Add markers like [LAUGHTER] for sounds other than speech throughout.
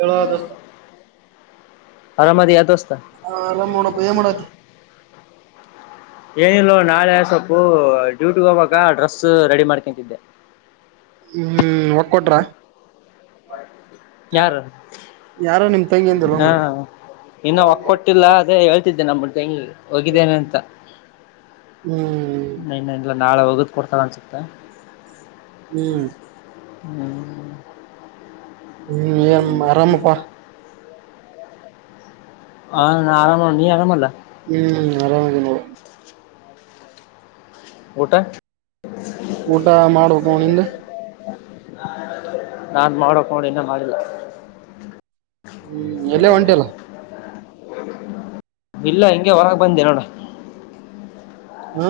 ಹೇಳೋ ಇಲ್ಲ ದೋಸ್ತ ಆರಾಮದ ಯತಸತ ಆರಾಮ್ ನೋಡಪ್ಪ ಏನ್ ಮಾಡತಿ ಏನಿಲ್ಲೋ ನಾಳೆ ಸ್ೊಪು ಡ್ಯೂಟಿ ಹೋಗವಾಗ ಡ್ರೆಸ್ ರೆಡಿ ಮಾಡ್ಕೊಂತಿದ್ದೆ ಹ್ಮ್ ಒ ಕೊೊಟ್ರ ಯಾರ ಯಾರೋ ನಿಮ್ ತಂಗಿ ಅಂದಿಲ್ಲ ಹಾ ಮಾರಾಯ ಇನ್ನುೂ ಒಕ್ಕ ಕೊೊಟ್ಟಿಲ್ಲ ಅದೇ ಹೇಳ್ ನಮ್ಮಂಗ ಹೋಗಿದ್ದೇನೆ ಅಂತ ಹ್ಮ್ ಇನ್ನ ಇಲ್ಲ ನಾಳೆ ಹೋಗದ ಕೊಡ್ತಳ ಅನ್ಸುತ್ತೆ ಹ್ಮ್ ಹ್ಮ್ ಹ್ಮ್ ಆರಾಮಪ್ಪಾ ಹಾ ನಾ ಆರಾಮ ನೀ ಆರಾಮಲ್ಲ ಹ್ಮ್್ಮ ಆರಾಮ ಗಊಟಾ ಊಟ ಮಾಡ್ಬೇಕು ಅವನಿಂದ ನಾನ್ ಮಾಡಕ್ ನೋಡಿ ಇನ್ನ ಮಾಡಿಲ್ಲ ಹ್ಮ್ ಎಲ್ಲೇ ಒಂಟ ಅಲ್ಲ ಇಲ್ಲ ಹಿಂಗಗೆ ಹೊರಗೆ ಬಂದೆ ನೋಡ ಹ್ಮ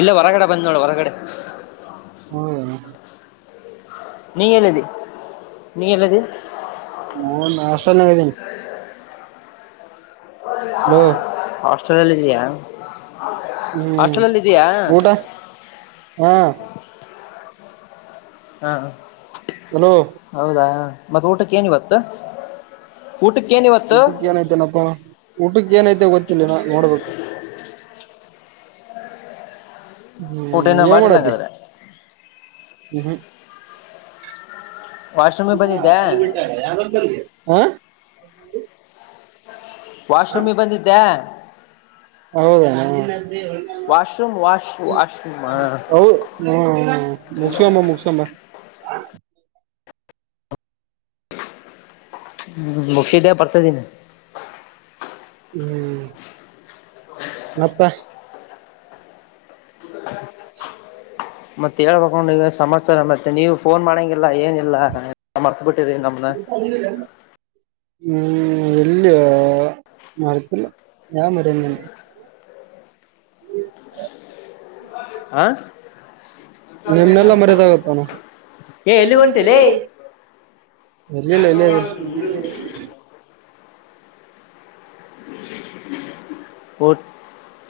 ಇಲ್ಲ ಹೊರಗಡೆ ಬಂದ್ ನೋಡ ಹೊರಗಡೆ ಹ್ಮ ನೀ ಎಳುದು ನೀ ಎಳದು ನಾ ನಷ್ಟ ನಗದನ ಹಲೋ ಆಸ್ಟ್ರೇಲಿಯಲ್ಲಿ ಜಾ ಹ್ಮ್ ಅಷ್ಟನಲ್ಲ ಇದಯಾ ಊಟ ಹಾ ಹಾ ಹಲೋ ಹೌದಾ ಮತ್ತ ಊಟಕ್ಕೆ ಏನಿವತ್ತು ಊಟಕ್ಕೆ ಏನೈತೆನಪ್ಪ ಊಟಕ್ಕೆ ಏನೈತೆ ಗೊತ್ತಿಲ್ಲ ನಾ ನೋಡ್ಬೇಕು ಊಟ ಹ್ಮ್ ನ ಏನ್ ಮಾಡತಿ ಮಾಡಿಲ್ಲಂಗಾದ್ರೆ ವಾಶ್ರೂಮಿಗೆ ಬಂದಿದ್ದೆ ಹ ಯ ಹ [INAUDIBLE] ವಾಶ್ರೂಮ್ಗೆ ಬಂದಿದ್ದೆ ಹೌದಾ ವಾಶ್ರೂಮ್ ವಾಶ್ ವಾಶ್ರೂಮ್ ಹೌ ಹ ಮುಕ್ಸಂಬ ಮುಕ್ಸಂಬ ಹೌ ಹ್ಮ್ ಮುಕ್ಷಿದೇ ಬರ್ತದೀನಿ ಹ್ಮ್ ಮತ್ತ [INAUDIBLE] ಮತ್ತೆ ಹೇಳ್ಬೇಕು ನೀ ಸಮ್ಯ ಮತ್ತೆ ನೀವವು ಫೋನ್ ಮಾಡಂಗಿಲ್ಲ ಏನಿಲ್ಲಲ್ಲ ಸಮರ್ ಬಿಟ್ಟ ರಿ ನಮ್ಮನ ಹ್ಮ್ ಎಲ್ಲಿ ಮಾಡಳ ಯಾ ಮರ ಆ ನಿಮ್ನೆಲ್ಲಾ ಮರ್ಯದಾಗತ್ತಾನ ಏ ಎಲ್ಲಿ ಉಂಟುಲ್ಲ ಇಲ್ಲಲ್ಲ ಇಲ್ಲ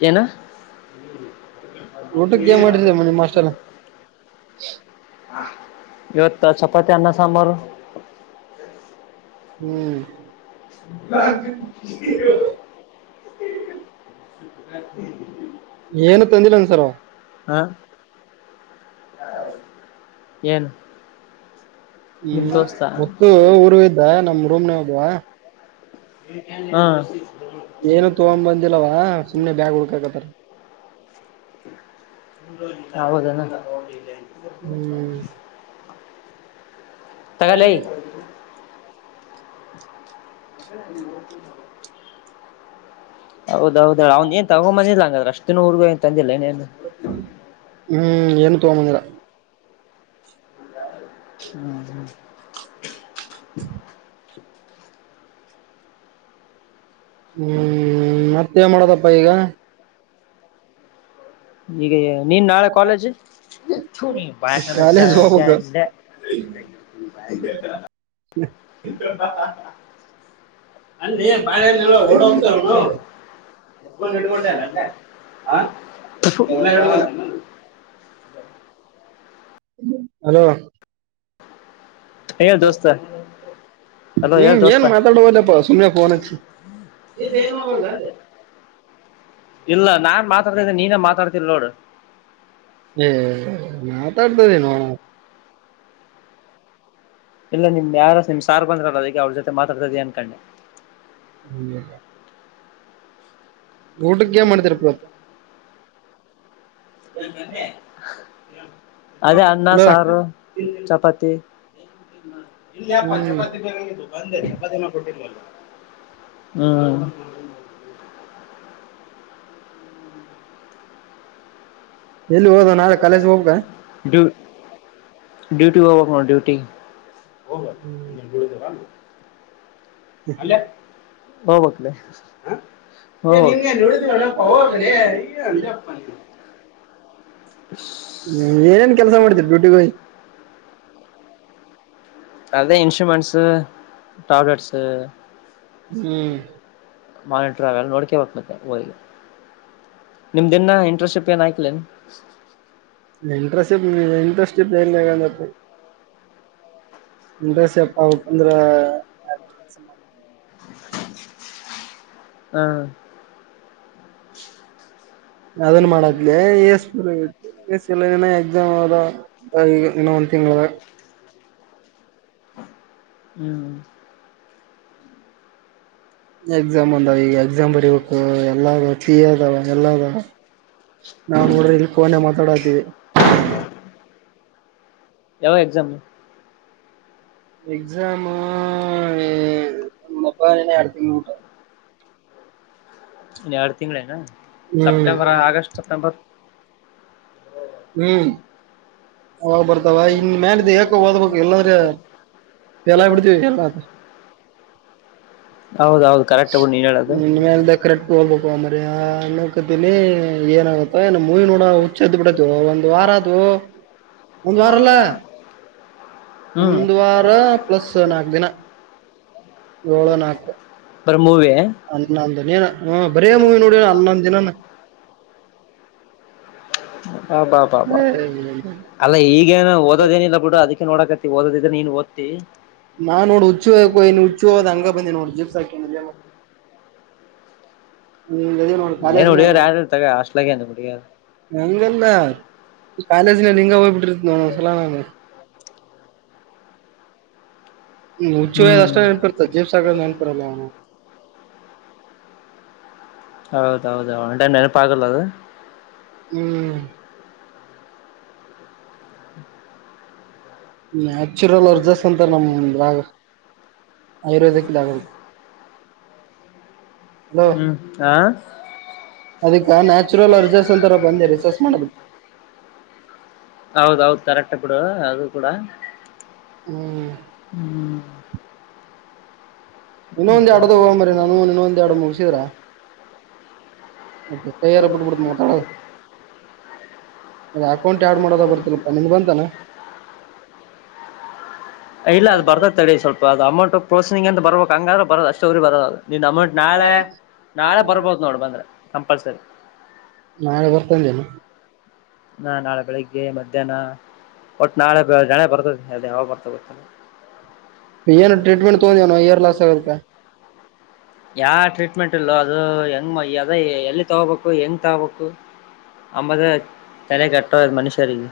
ನು ಊಟಕ್ಕೆ ಏ ಮಾಡತ ಮನೆಿ ಮಾಸ್ಟಲ್ಲ ಇವತ್ತು ಚಪಾತಿಯನ್ನ ಸಾಮಾರ ಹ್ಮ್ ನ ಹ ಏನು ತಂದಿಲ್ಲಂಗ ಸಾರೋ ಹಾ ಏನು ನಿಮ್ ಹ್ಮ್ ದೋಸ್ತ ಗತ್ತು ಊರು ಇದ್ದ ನಮ ರೂಮ್ನ ಹದ್ುವ ಹಾ ಏನು ತಗೊ್ ಬಂದಿಲ್ಲವಾ ಸುಮ್ನೆ ಬ್ಯಾಗ್ ಹುಡ್ಕಕತ್ತಾರ ಯೌದ ಹ್ಮ್ ತಗಲಲ್ಲಿ ಹೌದೌದ ಅವ್ನ್ ಏನ್ ತಗೊಂಬಂದಿಲ್ಲಂಗ್ರ ಅಷ್ಟು ಊರ್ಗ ಏನು ತಂದಿಲ್ಲ ಇನೇನು ಹ್ಮ್ ಏನು ತೋಂಬಂದರ ಹ್ಮ ಹ ಹ್ಮ್- ಮತ್ತೇ ಮಾಡದಪ್ಪ ಈಗ ಈಗ ನೀನ್ ನಾಳೆ ಕಾಲೇಜ್ ಬಯ ಕಾಲೇಜ್ ಹೋಗ್ಬೇಕು [UNINTELLIGIBLE] [INAUDIBLE] [INAUDIBLE] ಅ ಬಾಳೆಲ್ಲ ಹಊಡ [UNINTELLIGIBLE] ಎಡಿಕೊಂಡ ಅ ಹ [UNINTELLIGIBLE] ಹಲೋ ಏನು ದೋಸ್ತ ಅಲೋ ಹ್ಮ- ಹೇಳ್ ಏನ್ ದೋಸ್ತ ಮಾತಾಡಬದಪ್ಪಾ ಸುಮ್ಯ ಫೋನ್ಚ್ಚ ಇಏನು ಮಾಡಲ್ಲ [UNINTELLIGIBLE] ಇಲ್ಲ ನಾನ್ ಮಾತಾಡ್ತಿದ್ದೇ ನೀನೇ ಮಾತಾಡ್ತಿರ್ ನೋಡು. ಹ -ಮಾತಾಡ್ತರಿ ನೋಣ ಇಲ್ಲ ನಿಮ್ ಯಾರ ನಿಮ್ ಸಾರ್ ಬಂದ್ರಲ್ಲ ಈಗ ಅವ್ರ ಜೊತೆ ಮಾತಾಡ್ತ ಇದ ಅನ್ಕಂಡೆ ಹಲ್ಲ [INAUDIBLE] ಊಟಕ್ಕೆ ಮಾಡ್ [UNINTELLIGIBLE] ದರ ಪರತ್ತ ಅದೇ ಅನ್ನ ಹಲೋ ಸಾರು ಚಪಾತಿ ಹ -ಇಲ್ಲಿ ಅಪ್ಪ ಹ್ಮ್ ಚಪಾತಿ ಬೇಗ ಇದು ಬಂದೇ ಚಪ್ಪತಿನ ಕೊಟ್ಟಿಲ್ವಲ್ಲ. ಹ್ಮ್ಂ -ಹ್ಮ್ಂ ಎಲ್ಲಿ ಹೋದ ನಾಳೆ ಕಾಲೇಜ್ ಹೋಗ್ಬೇಕ [INAUDIBLE] ಡ್ಯೂಟಿ ಹೋಗ್ಬೇಕು ಡ್ಯೂಟಿ ಗ್ಗ್. ಇ [INAUDIBLE] ಹ ಮಕ್ಲ [UNINTELLIGIBLE] ನಿನ್ಗೆನ್ ನಿಳಿದವನ ಪವರ್ಗಲ ಯ್ಯ ಅಲ್ಲ ಅಪ್ಪ ಹ್ಮ -ಏನೇನ್ ಕೆಲ್ಸ ಮಾಡ್ತೀರಿ ಡುಟೀಗೆ ಹೋಗಿ ಅೇ ಇನ್ಸ್ಟ್ರರುಮೆಂಟ್ಸ ಟ್ಯಾಬ್ಲೆಟ್ಸ ಹ್ಮ್ ಮಾನಿಟ್ರ ಅವೆಲ್ಲ ನೋಡ್ಕೇ ಹೋಗಕ್ ಮತ್ತೆ ಹೋಗಿ ನಿಮ್ದೆನ್ನ ಇಂಟ್ರಶಿಪ್ ಏನ್ ಆಯಕ್ಲ. ಇಂಟ್ರೆಸ್ಟ್ ಇಂಟ್ರೆಸ್ಟ್ [UNINTELLIGIBLE] ದಸಪ್ಪಾ ಪಂದ್ರ ಮ [UNINTELLIGIBLE] ಹ್ಮ ಯಾವದನ್ ಮಾಡದ್ಲ ಯಸ್ಪ ಎ- ಎಲ್ಲ ದಿನ ಎಕ್ಸಾಮ್ ಅದ ಈಗ ಇನ್ನ ಒಂದ್ ತಿಂಗಳದಾಗ ಹ್ಮ್ ಎಕ್ಸಾಮ್ ಅಂದಾವ ಈಗ ಎಕ್ಸಾಮ್ ಬರಿಬೇಕು ಎಲ್ಲ ಅದಾವ ಎಲ್ಲ ಅದಾವ ನಾವು ನೋಡ್ರ ಇಲ್ಲಿ ಕೋನ ಮಾತಾಡಾತೀವಿ. ಯಾವ ಎಕ್ಸಾಮ್. ಎಕ್ಸಾಮ ಎ ಬಪ್ಪ ಇನ್ನ ಯಾಡ್ ತಿಂಗಳ ಬಿಟ್ಟ ಅಡ್ ಇ- ಎರಡು ತಿಂಳನಾ ಹ್ಮ್ ಸೆಪ್ಟೆಂಬರ್ ಆಗಸ್ಟ್ ಸೆಪ್ಟೆಂಬರ್. ಹ್ಮ್ ಅವ ಬರ್ತಾವ ಇನ್ ಮೇಾಲಿದ್ದ ಯಾಕ ಓದ್ಬೇಕು ಎಲ್ಲದ್ರೆ. ಎಲ್ಲ ಇ ಬಿಡ್ತಿ. ಹೌದೌದು ಕರೆಕ್ಟ್ ಬಿಡು ನೀನ್ ಹೇಳೋದು ನಿದಖರದ ಪು ಭಕ್ ಮ [UNINTELLIGIBLE] ಅ ನೋಕತೀನಿ ಏನಾಗುತ್ತೋ ಏ ಮೂವಿ ನೋಡ ಸ್ದ ಬಿಡತು ಒಂದ್ ವಾರ ಆದದು ಒಂದ್ ವಾರಲ್ಲ. ಹ್ಮ್ ಒಂದು ವಾರ ಪ್ಲಸ್ ನಾಕು ದಿನ ಏಳು ನಾಕು ಬರಿ ಮೂವಿ ಅನ್ನೊಂದು ನೀನ ಹ ಬರೇ ಮೂವಿ ನೋಡಣ ಅಲ್ಲೊಂದಿನಾನ ಹಾಬಾ ಬಬಾ ಅಲ್ಲ ಈಗೇನೋ. ಓದೇನಿಲ್ಲ ಬಿಡ ಅದಕ್ಕೆ ನೋಡಕತಿ ಓದ ಇದ್ರ ನೀನ್ ಓದ್ತಿ ನಾ ನೋಡ್ ಹುಚ್ಚು ಹೋಯಾಕ್ ಹೋಗಿನ್ ಹುಚ್ಚು ಹೋದ ಹಂಗ ಬಂದಿ ನೋಡ್ ಜಿಪ್ಸ್ ಹಾಕ [UNINTELLIGIBLE] ಇಲ್ಲೇನ್ ಕಾಲೇಜ್ನ ಹುಡುಗಿಯರ್ ಯಾರ ತಗ ಹಾಸ್ಟ್ಲಾಗ ಏನ್ ಹುಡುಗಿಯರ್ ನಂಗಲ್ಲ ಕಾಲೇಜ್ನ ಹಿಂಗ ಹೋಗ್ಬಿಟ್ಟಿತ [UNINTELLIGIBLE] ನಾನು ಹ್ಮ್ ಹುಚ್ಚು ವಯದ ಅಷ್ಟೇ ಹ್ಮ್ ನೆನ್ಪಿರ್ತ ಜೇಮ್ಸ್ ನೆನ್ಪಿರಲ್ಲ ಅವ ಹೌದ ಹೌದೌದು ಒನ್ಟೈಮ್ ನೆನಪಾಗಲ್ ಅದು ಹ್ಮ್ ನ್ಯಾಚುರಲ್ ವ್ರಜಸ್ ಅಂತ ನಮದ್ರಾಗ ಆಯುರ್ವೇದಕ್ ಲಾಗಲ್ ಹ್ಮ್ ಆ ಅದಕ್ಕೆ ನ್ಯಾಚುರಲ್ ಅರ್ಜರ್ಸ್ ಅಂತರ ಬಂದು ರಿಸರ್ಚ್ ಮಾಡೋದು ಹೌದೌದು ಕರೆಕ್ಟ್ ಬಿಡು ಅದು ಕೂಡ ಹ್ಮ್ ಹ್ಮ್ ಇನ್ನೊಂದ್ ಎರಡ್ದ [UNINTELLIGIBLE] ನಾನು ಇನ್ನೊಂದ್ ಎರಡು ಮೂರು ಸೇರಿ ಕೈಯಾರ ಬಿಟಿಬಿಡ್ತೀನ್ ಓ ತಾಳ ಅ ಅಕೌಂಟ್ ಆಡ್ ಮಾಡೋದ ಬರ್ತರಪ್ಪಾ ನಿನ್ ಬಂತಾನ ಇಲ್ಲ ಅದು ಬರ್ತ ತಡೆ ಸ್ವಲ್ಪ ಅದು ಅಮೌಂಟ್ ಪ್ರಸಿಂಗ್ ಅಂತ ಬರಬೇಕು ಅಂಗಾರ ಬರದ ಅಷ್ಟ ಅವ್ರ ಬರಲ್ಲ ನಿನ್ನ ಅಮೌಂಟ್ ನಾಳೆ ನಾಳೆ ಬರ್ಬೋದು ನೋಡು ಬಂದ್ರೆ ಕಂಪಲ್ಸರಿ ನಾಳೆ ಬರ್ತಿ ಅಂದೆನು ನಾ ನಾಳೆ ಬೆಳಿಗ್ಗೆ ಮಧ್ಯಾಹ್ನ ಒಟ್ಟು ನಾಳೆ [UNINTELLIGIBLE] ಬರ್ತದೆ ಯಾಗ ಬರ್ತ ಗೊತ್ತ ಏನು ಟ್ರೀಟ್ಮೆಂಟ್ ತಗೊಂದವನೋ ಇಯರ್ ಲಾಸ್ ಆಗದಕ್ಕ ಯಾ ಟ್ರೀಟ್ಮೆಂಟ್ ಇಲ್ಲೋ ಅದು ಹೆಂಗ್ ಅದ ಎಲ್ಲಿ ತಗೋಬೇಕು ಹೆಂಗ್ ತಗಬೇಕು ಆಂಬದೆ ತಲೆ ಕೆಟ್ಟೋ ಮನುಷ್ಯರಿಗೆ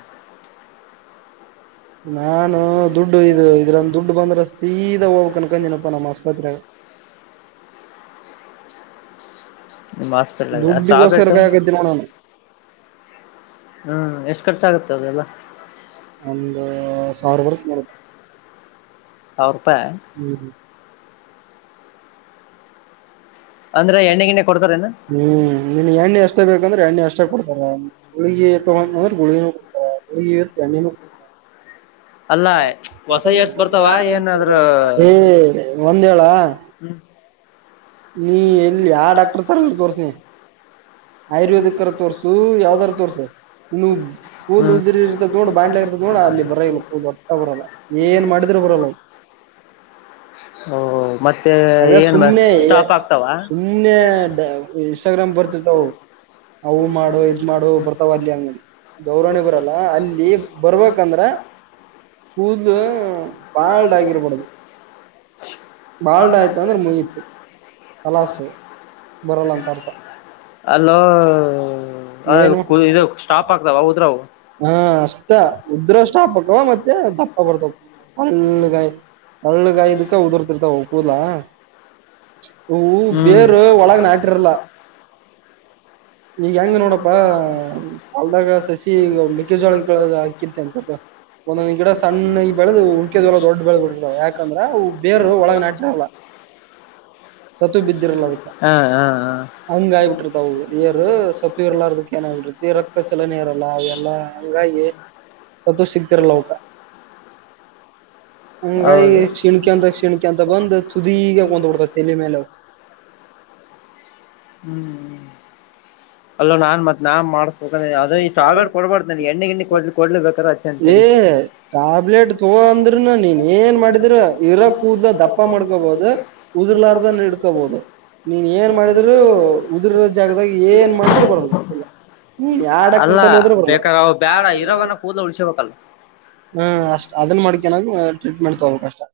ನಾನು ದುಡ್ಡು ಇದು ಇದ್ರಂದ ದುಡ್ಡು ಬಂದ್ರ ಸೀದಾ ಹೋಗ್ಬೇಕಂನ್ಕೊಂದಿನಪ್ಪ ನಮ್ಮ್ ಆಸ್ಪತ್ರೆಗ ನಿಮ್ಮಸ್ಪಿಟ್ಲ ದುಡ್ಡಿಗೋಸ್ಕರ ತಾಬ್ಲೆಟ್ಟು ಕಾಯಕತ್ತೀನಿ ನೋಡ್ ನಾನು ಹ್ಮ್ ಎಷ್ಟು ಖರ್ಚ ಆಗುತ್ತೆ ಅದೆಲ್ಲ ಒಂದು ಸಾವಿರ ಬರುತ್ ನೋಡುಪ್ ಅವ್ರ್ ಹ್ಮ್ ಅಂದ್ರೆ ಎಣ್ಣೆಗಿಣ್ಣೆ ಹ್ಮ್ ನಿನಗ್ ಎಣ್ಣೆ ಎಷ್ಟ ಬೇಕಂದ್ರೆ ಎಣ್ಣೆ ಎಷ್ಟ ಕೊಡ್ತಾರೆ ಗುಳಗಿ ತೊಗೊಂಡ ಅಂದ್ರೆ ಗುಳಗಿ [UNINTELLIGIBLE] ಎಣ್ಣಿನು ಕೊಡ್ತರ್ ಅಲ್ಲ ಹೊಸ ಇಯರ್ಸ್ ಬರ್ತಾವ ಏನಾದ್ರೂ ಏ ಒಂದೇಳ ಹ್ಮ್ ನೀ ಎಲ್ಲಿ ಯಾ ಡಾಕ್ಟರ್ ತರ ತೋರ್ಸಿ ಆಯುರ್ವೇದಿಕ್ ಅರ ತೋರ್ಸು ಯಾವ್ದಾರ ತೋರ್ಸ ನೀ ಕೂದಲು ಹ್ಮ್ ಉದರಿ ಇರ್ತದ ನೋಡ ಬಾಣ್ಲೆ ಇರ್ದ ನೋಡ ಅಲ್ಲಿ ಬರೋ ಇಲ್ಲ ಕ ಹೊಟ್ಟ ಬರಲ್ಲ ಏನ್ ಮಾಡಿದ್ರು ಬರಲವು ಓ ಮತ್ತೆ ಆಗ ಏನ್ ಮ ಸುಮ್ನೆ ಸ್ಟಾಪ್ ಆಗ್ತಾವ ಸುಮ್ನೆ ಇನ್ಸ್ಟಾಗ್ರಾಮ್ ಬರ್ತಿತವು ಅವು ಮಾಡು ಇದ್ ಮಾಡು ಬರ್ತಾವಲ್ಲಿ ಹಂಗ್ ದೇವರಾಣಿ ಬರಲ್ಲ ಅಲ್ಲಿ ಬರ್ಬೇಕಂದ್ರ ಕೂದಲು ಪಾಲ್ಡ್ ಆಗಿರಬಾರ್ದು ಬಾಲ್ಡ ಆಯ್ತ ಅಂದ್ರೆ ಮುಗಿತ್ ಕಲಾಸು ಬರಲ್ಲ ಅಂತ ಅರ್ಥ ಅಲ್ಲೋ ಏನು [UNINTELLIGIBLE] ಸ್ಟಾಪ್ ಆಗ್ತಾವ ಉದ್ರವು ಹಾ ಅಷ್ಟ ಉದ್ರಕ್ ಸ್ಟಾಪ್ ಆಗ್ತಾವ್ ಮತ್ತೆ ದಪ್ಪ ಬರ್ತಕವ್ [UNINTELLIGIBLE] ಹಳ್ಳಗಾಯದಕ್ಕ ಉದುರ್ತಿರ್ತಾವ ಕೂದ್ಲ ಹ ಹ್ಮ್ ಬೇರ್ ಒಳಗ ನಾಟಿರಲ್ಲ ಈಗ ಹೆಂಗ ನೋಡಪ್ಪಾ ಕಲ್ದಾಗ ಸಸಿ ಮಿಕ್ಕ ಜೋಳ ಹಾಕಿರ್ತಿ ಅಂತಪ್ಪ ಒಂದೊಂದ್ ಗಿಡ ಸಣ್ಣ ಈಗ್ ಬೆಳೆದು ಉಳಕೆದಳ ದೊಡ್ಡ ಬೆಳೆದು ಬಿಟ್ಟತಾವ ಯಾಕಂದ್ರೆವು ಬೇರರು ಒಳಗ್ ನಾಟಿನಾರಲ್ಲ ಸತ್ತು ಬಿದ್ದಿರಲ ಅದಕ್ಕ ಹಾ ಹಾ ಹಾ ಅವಂಗಾಯಬಿಟಿರ್ತವುು ಏರು ಸತ್ತು ಇರ್ಲಾರದಕ್ಕೆ ಏನಾಗಿತಿ ರಕ್ತ ಚಲನೆ ಇರಲ್ಲ ಅವೆಲ್ಲಾ ಹಂಗಾಗಿ ಸದು ಶಕರ ಲವಕ ಹಂಗ ಈ ಹೌದು ಶಿಣಕಿ ಅಂತ ಶಿಣಕಿ ಅಂತ ಬಂದ್ ತುದೀಗಕೊಂಡಬಡ್ತ ತೆಲಿ ಮೇಲೆ [INAUDIBLE] ಹ್ಮ್ ಅಲ್ಲೋ ನಾನ್ ಮತ್ ನಾನ್ ಮಾಡ್ಸ್ಬೇಕ ಅದ ಈ ಸಾವೇರ್ ಕೊಡ್ಬಾರ್ದ ಎಣ್ಣೆ ಗಣ್ಣ ಕೊ ಏ ಟ್ಯಾಬ್ಲೆಟ್ ತ ಅಂದ್ರ ನ ನೀನ್ ಏನ್ ಮಾಡಿದ್ರ ಇರೋ ಕೂದಲು ದಪ್ಪ ಮಾಡ್ಕೋಬಹುದು ಉದರ್ಲಾರ್ದ ಹಡ್ಕೋಬಹುದು ನೀನ್ ಏನ್ ಮಾಡಿದ್ರರು ಉದುರ ಜಾಗದಾಗ ಏನ್ ಮಾಡಿದ್ರರು ಬರಬೇಕಲ್ಲ ಹ್ಮ್ ಯಾ ಅಲ್ಲ ಡಕ್ಟ್ರತಲ್ಲಿ ಹೋದ್ರ ಬರ್ಲ ಬೇಕಾರ ಅವ ಬೇಡ ಇರೋವನ್ನ ಕೂದಲ ಉಳ್ಸಬೇಕಲ್ಲ ಹ್ಮ ಅಷ್ಟ್ ಅದನ್ ಮಾಡ್ಕನಾಗ ಟ್ರೀಟ್ಮೆಂಟ್ ತಗೋಕ್ ಅಷ್ಟ